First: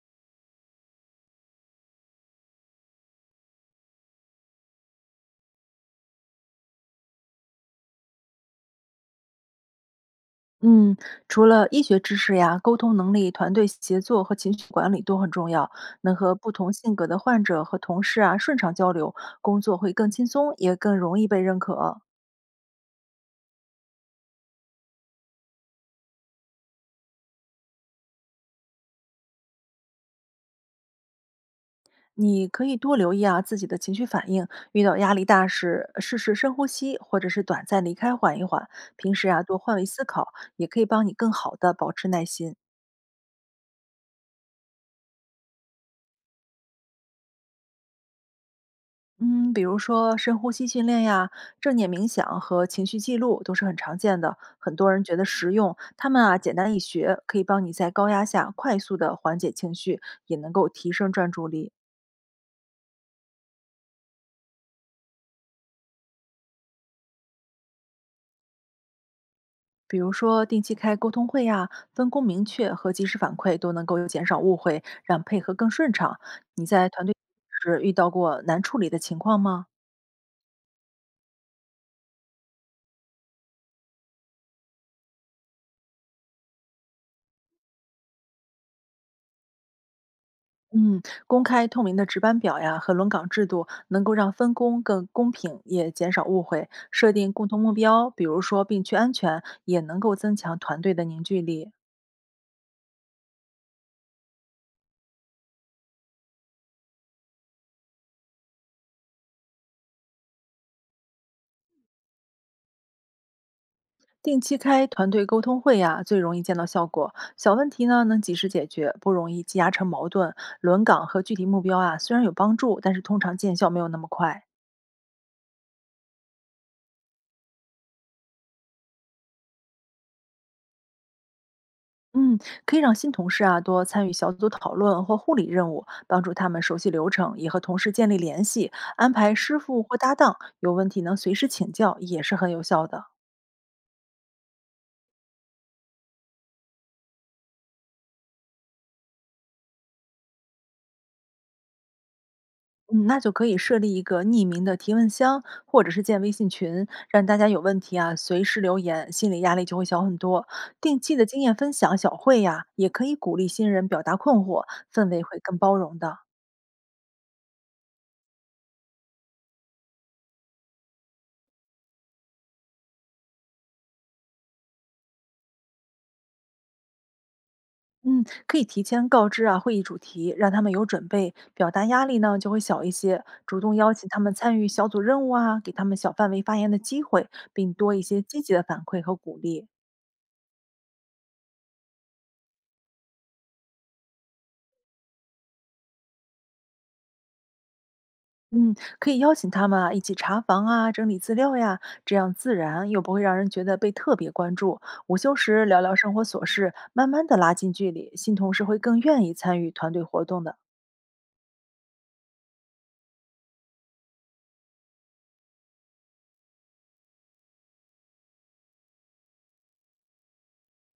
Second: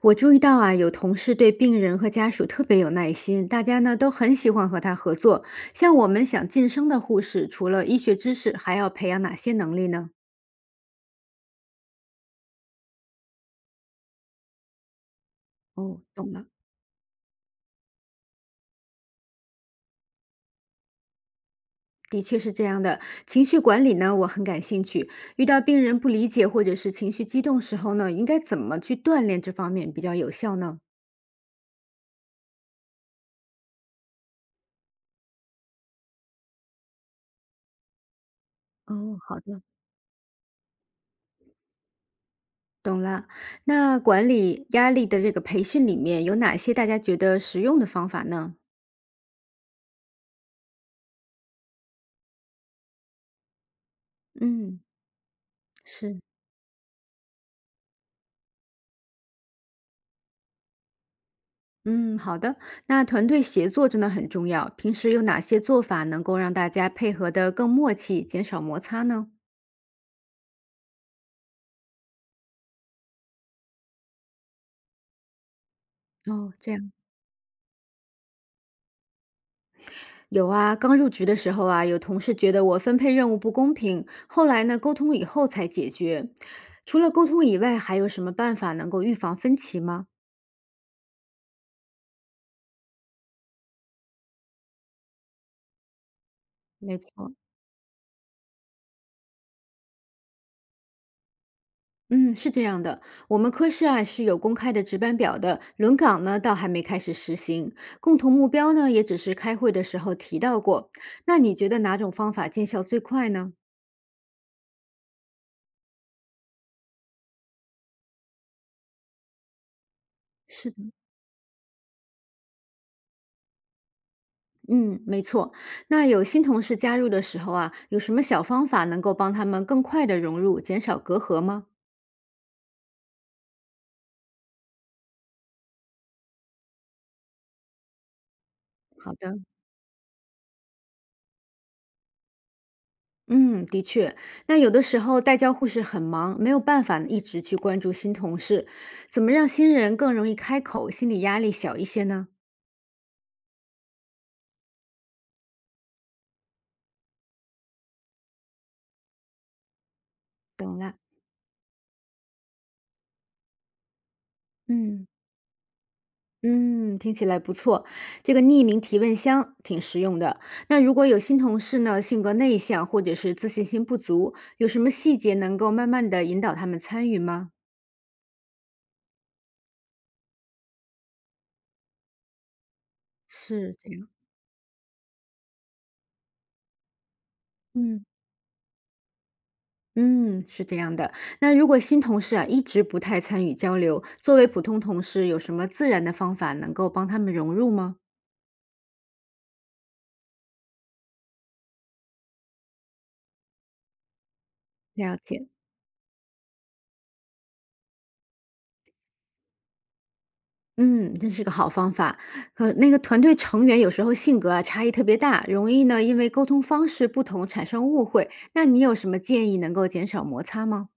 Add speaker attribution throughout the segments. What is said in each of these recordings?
Speaker 1: 我注意到啊，有同事对病人和家属特别有耐心，大家呢都很喜欢和他合作。像我们想晋升的护士，除了医学知识，还要培养哪些能力呢？
Speaker 2: 嗯，除了医学知识呀，沟通能力、团队协作和情绪管理都很重要。
Speaker 1: 哦，
Speaker 2: 能
Speaker 1: 懂
Speaker 2: 和
Speaker 1: 了。
Speaker 2: 不同性格的患者和同事啊顺畅交流，工作会更轻松，也更容易被认可。
Speaker 1: 的确是这样的，情绪管理呢，我很感兴趣。遇到病人不理解或者是情绪激动时候呢，应该怎么去锻炼这方面比较有效呢？
Speaker 2: 你可以多留意啊自己的情绪反应，遇到压力大时，试试深呼吸，或者是短暂离开缓一缓。平
Speaker 1: 哦，
Speaker 2: 时
Speaker 1: 好
Speaker 2: 啊多
Speaker 1: 的，
Speaker 2: 换位思考，也可以帮你更好的保持耐心。
Speaker 1: 懂了。那管理压力的这个培训里面有哪些大家觉得实用的方法呢？
Speaker 2: 嗯，比如说深呼吸训练呀、正念冥想和情绪记录都是很常见的，很
Speaker 1: 嗯，
Speaker 2: 多人觉得实用。他
Speaker 1: 是。
Speaker 2: 们啊，简单易学，可以帮你在高压下快速的缓解情绪，也能够提升专注力。
Speaker 1: 嗯，好的。那团队协作真的很重要。平时有哪些做法能够让大家配合得更默契，减少摩擦呢？
Speaker 2: 比如说定期开沟通会呀、分工明确和及时反馈，都能够减少误会，让配合更顺畅。
Speaker 1: 哦，
Speaker 2: 你
Speaker 1: 这
Speaker 2: 在
Speaker 1: 样
Speaker 2: 团队时遇到过难处理的情况吗？
Speaker 1: 有啊。刚入职的时候啊，有同事觉得我分配任务不公平，后来呢，沟通以后才解决。除了沟通以外，还有什么办法能够预防分歧吗？
Speaker 2: 嗯，公开透明的值班表呀和轮岗制度，能够让分工更公平，也减少误会。
Speaker 1: 没
Speaker 2: 设定
Speaker 1: 错，
Speaker 2: 共同目标，比如说病区安全，也能够增强团队的凝聚力。
Speaker 1: 嗯，是这样的，我们科室啊是有公开的值班表的，轮岗呢倒还没开始实行，共同目标呢也只是开会的时候提到过。那你觉得哪种方法见效最快呢？
Speaker 2: 定期开团队沟通会呀，最容易见到效果。小问题呢能及时解决，不容易积压成矛盾。
Speaker 1: 是
Speaker 2: 轮
Speaker 1: 的，
Speaker 2: 岗和具体目标啊，虽然有帮助，但是通常见效没有那么快。
Speaker 1: 嗯，没错。那有新同事加入的时候啊，有什么小方法能够帮他们更快的融入，减少隔阂吗？
Speaker 2: 嗯，可以让新同事啊多参与小组讨论或护理任务，帮助他们熟悉流程，也和同事建立联系，安
Speaker 1: 好
Speaker 2: 排
Speaker 1: 的，
Speaker 2: 师傅或搭档，有问题能随时请教，也是很有效的。
Speaker 1: 嗯，的确，那有的时候带教护士很忙，没有办法一直去关注新同事，怎么让新人更容易开口，心理压力小一些呢？
Speaker 2: 嗯，那就可以设立一个匿名的提问箱，或者是建微信群，让大家有问题啊随时留言，心理压力就会小很多。
Speaker 1: 懂了。
Speaker 2: 定期的经验分享小会呀、也可以鼓励新人表达困惑，
Speaker 1: 嗯
Speaker 2: 氛围会更包容的。
Speaker 1: 嗯，听起来不错，这个匿名提问箱挺实用的。那如果有新同事呢，性格内向或者是自信心不足，有什么细节能够慢慢的引导他们参与吗？
Speaker 2: 嗯，可以提前告知啊会议主题，让他们有准备，表达压力呢就会小一些。主
Speaker 1: 是
Speaker 2: 动
Speaker 1: 这
Speaker 2: 邀
Speaker 1: 样，
Speaker 2: 请他们参与小组任务啊，给他们小范围发言的机会，并多一
Speaker 1: 嗯
Speaker 2: 些积极的反馈和鼓励。
Speaker 1: 嗯，是这样的。那如果新同事啊一直不太参与交流，作为普通同事，有什么自然的方法能够帮他们融入吗？
Speaker 2: 嗯，可以邀请他们啊一起查房啊，整理资料呀，这样自然又不会让人觉得被特别关注。午
Speaker 1: 了
Speaker 2: 休
Speaker 1: 解。
Speaker 2: 时聊聊生活琐事，慢慢的拉近距离，新同事会更愿意参与团队活动的。
Speaker 1: 嗯，这是个好方法。可那个团队成员有时候性格啊差异特别大，容易呢因为沟通方式不同产生误会。那你有什么建议能够减少摩擦吗？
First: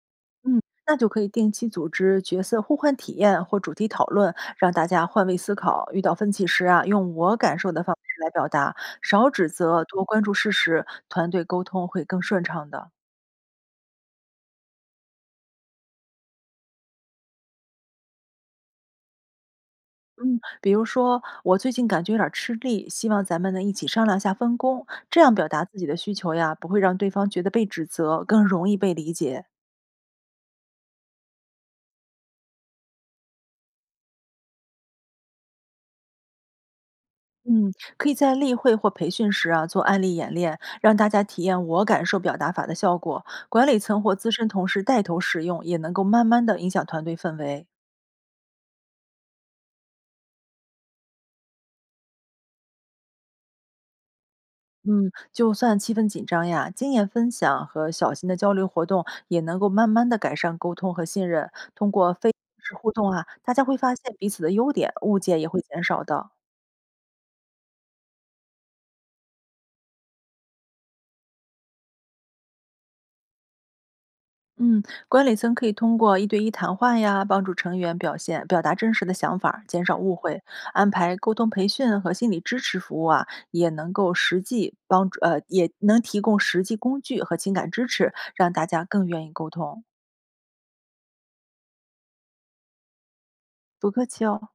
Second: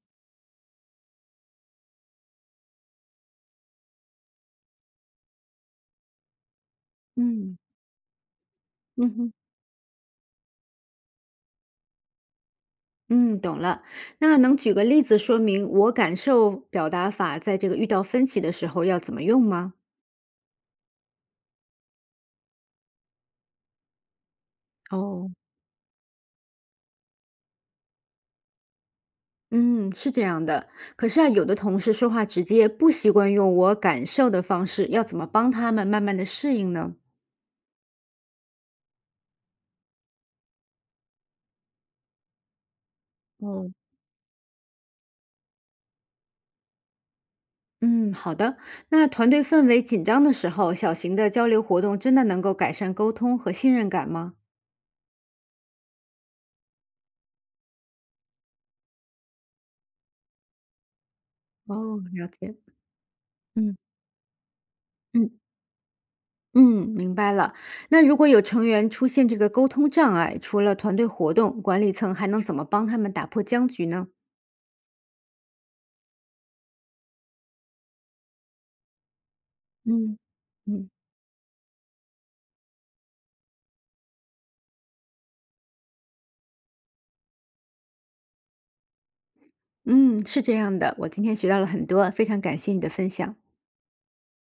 Speaker 2: 嗯，那就可以定期组织角色互换体验或主题讨论，让大家换位思考。遇到分歧时啊，用我感
Speaker 1: 嗯
Speaker 2: 受的方式来表达，
Speaker 1: 嗯
Speaker 2: 少
Speaker 1: 哼
Speaker 2: 指责，多关注事实，团队沟通会更顺畅的。
Speaker 1: 嗯，懂了。那能举个例子说明我感受表达法在这个遇到分歧的时候要怎么用吗？
Speaker 2: 嗯，比如说我最近感觉有点儿吃力，希望咱们能一起商量下分工，这
Speaker 1: 哦，
Speaker 2: 样表达自己的需求呀，不会让对方觉得被指责，更容易被理解。
Speaker 1: 嗯，是这样的。可是啊，有的同事说话直接，不习惯用我感受的方式，要怎么帮他们慢慢的适应呢？
Speaker 2: 嗯，可以在例会或培训时啊做案例演练，让大家体验我感受表达法的效果。管
Speaker 1: 哦。
Speaker 2: 理层或资深同事带头使用，也能够慢慢的影响团队氛围。
Speaker 1: 嗯，好的。那团队氛围紧张的时候，小型的交流活动真的能够改善沟通和信任感吗？
Speaker 2: 嗯，就算气氛紧张呀，经验分享和小型的交流活动也能够慢慢的改善沟通和信任。通
Speaker 1: 哦，
Speaker 2: 过
Speaker 1: 了
Speaker 2: 非正
Speaker 1: 解。
Speaker 2: 式互动啊，大家
Speaker 1: 嗯
Speaker 2: 会发现彼此的优点，误
Speaker 1: 嗯
Speaker 2: 解也会减少的。
Speaker 1: 嗯，明白了。那如果有成员出现这个沟通障碍，除了团队活动，管理层还能怎么帮他们打破僵局呢？
Speaker 2: 嗯，管理层可以通过一对一谈话呀，帮助成员表现表达真实的想法儿减少误
Speaker 1: 嗯
Speaker 2: 会；
Speaker 1: 嗯
Speaker 2: 安排沟通培训和心理支持服务啊，也能够实际帮助，也能提供实际工具和情感支持，让大家更愿意沟通。
Speaker 1: 嗯，是这样的。我今天学到了很多，非常感谢你的分享。
Speaker 2: 不客气哦。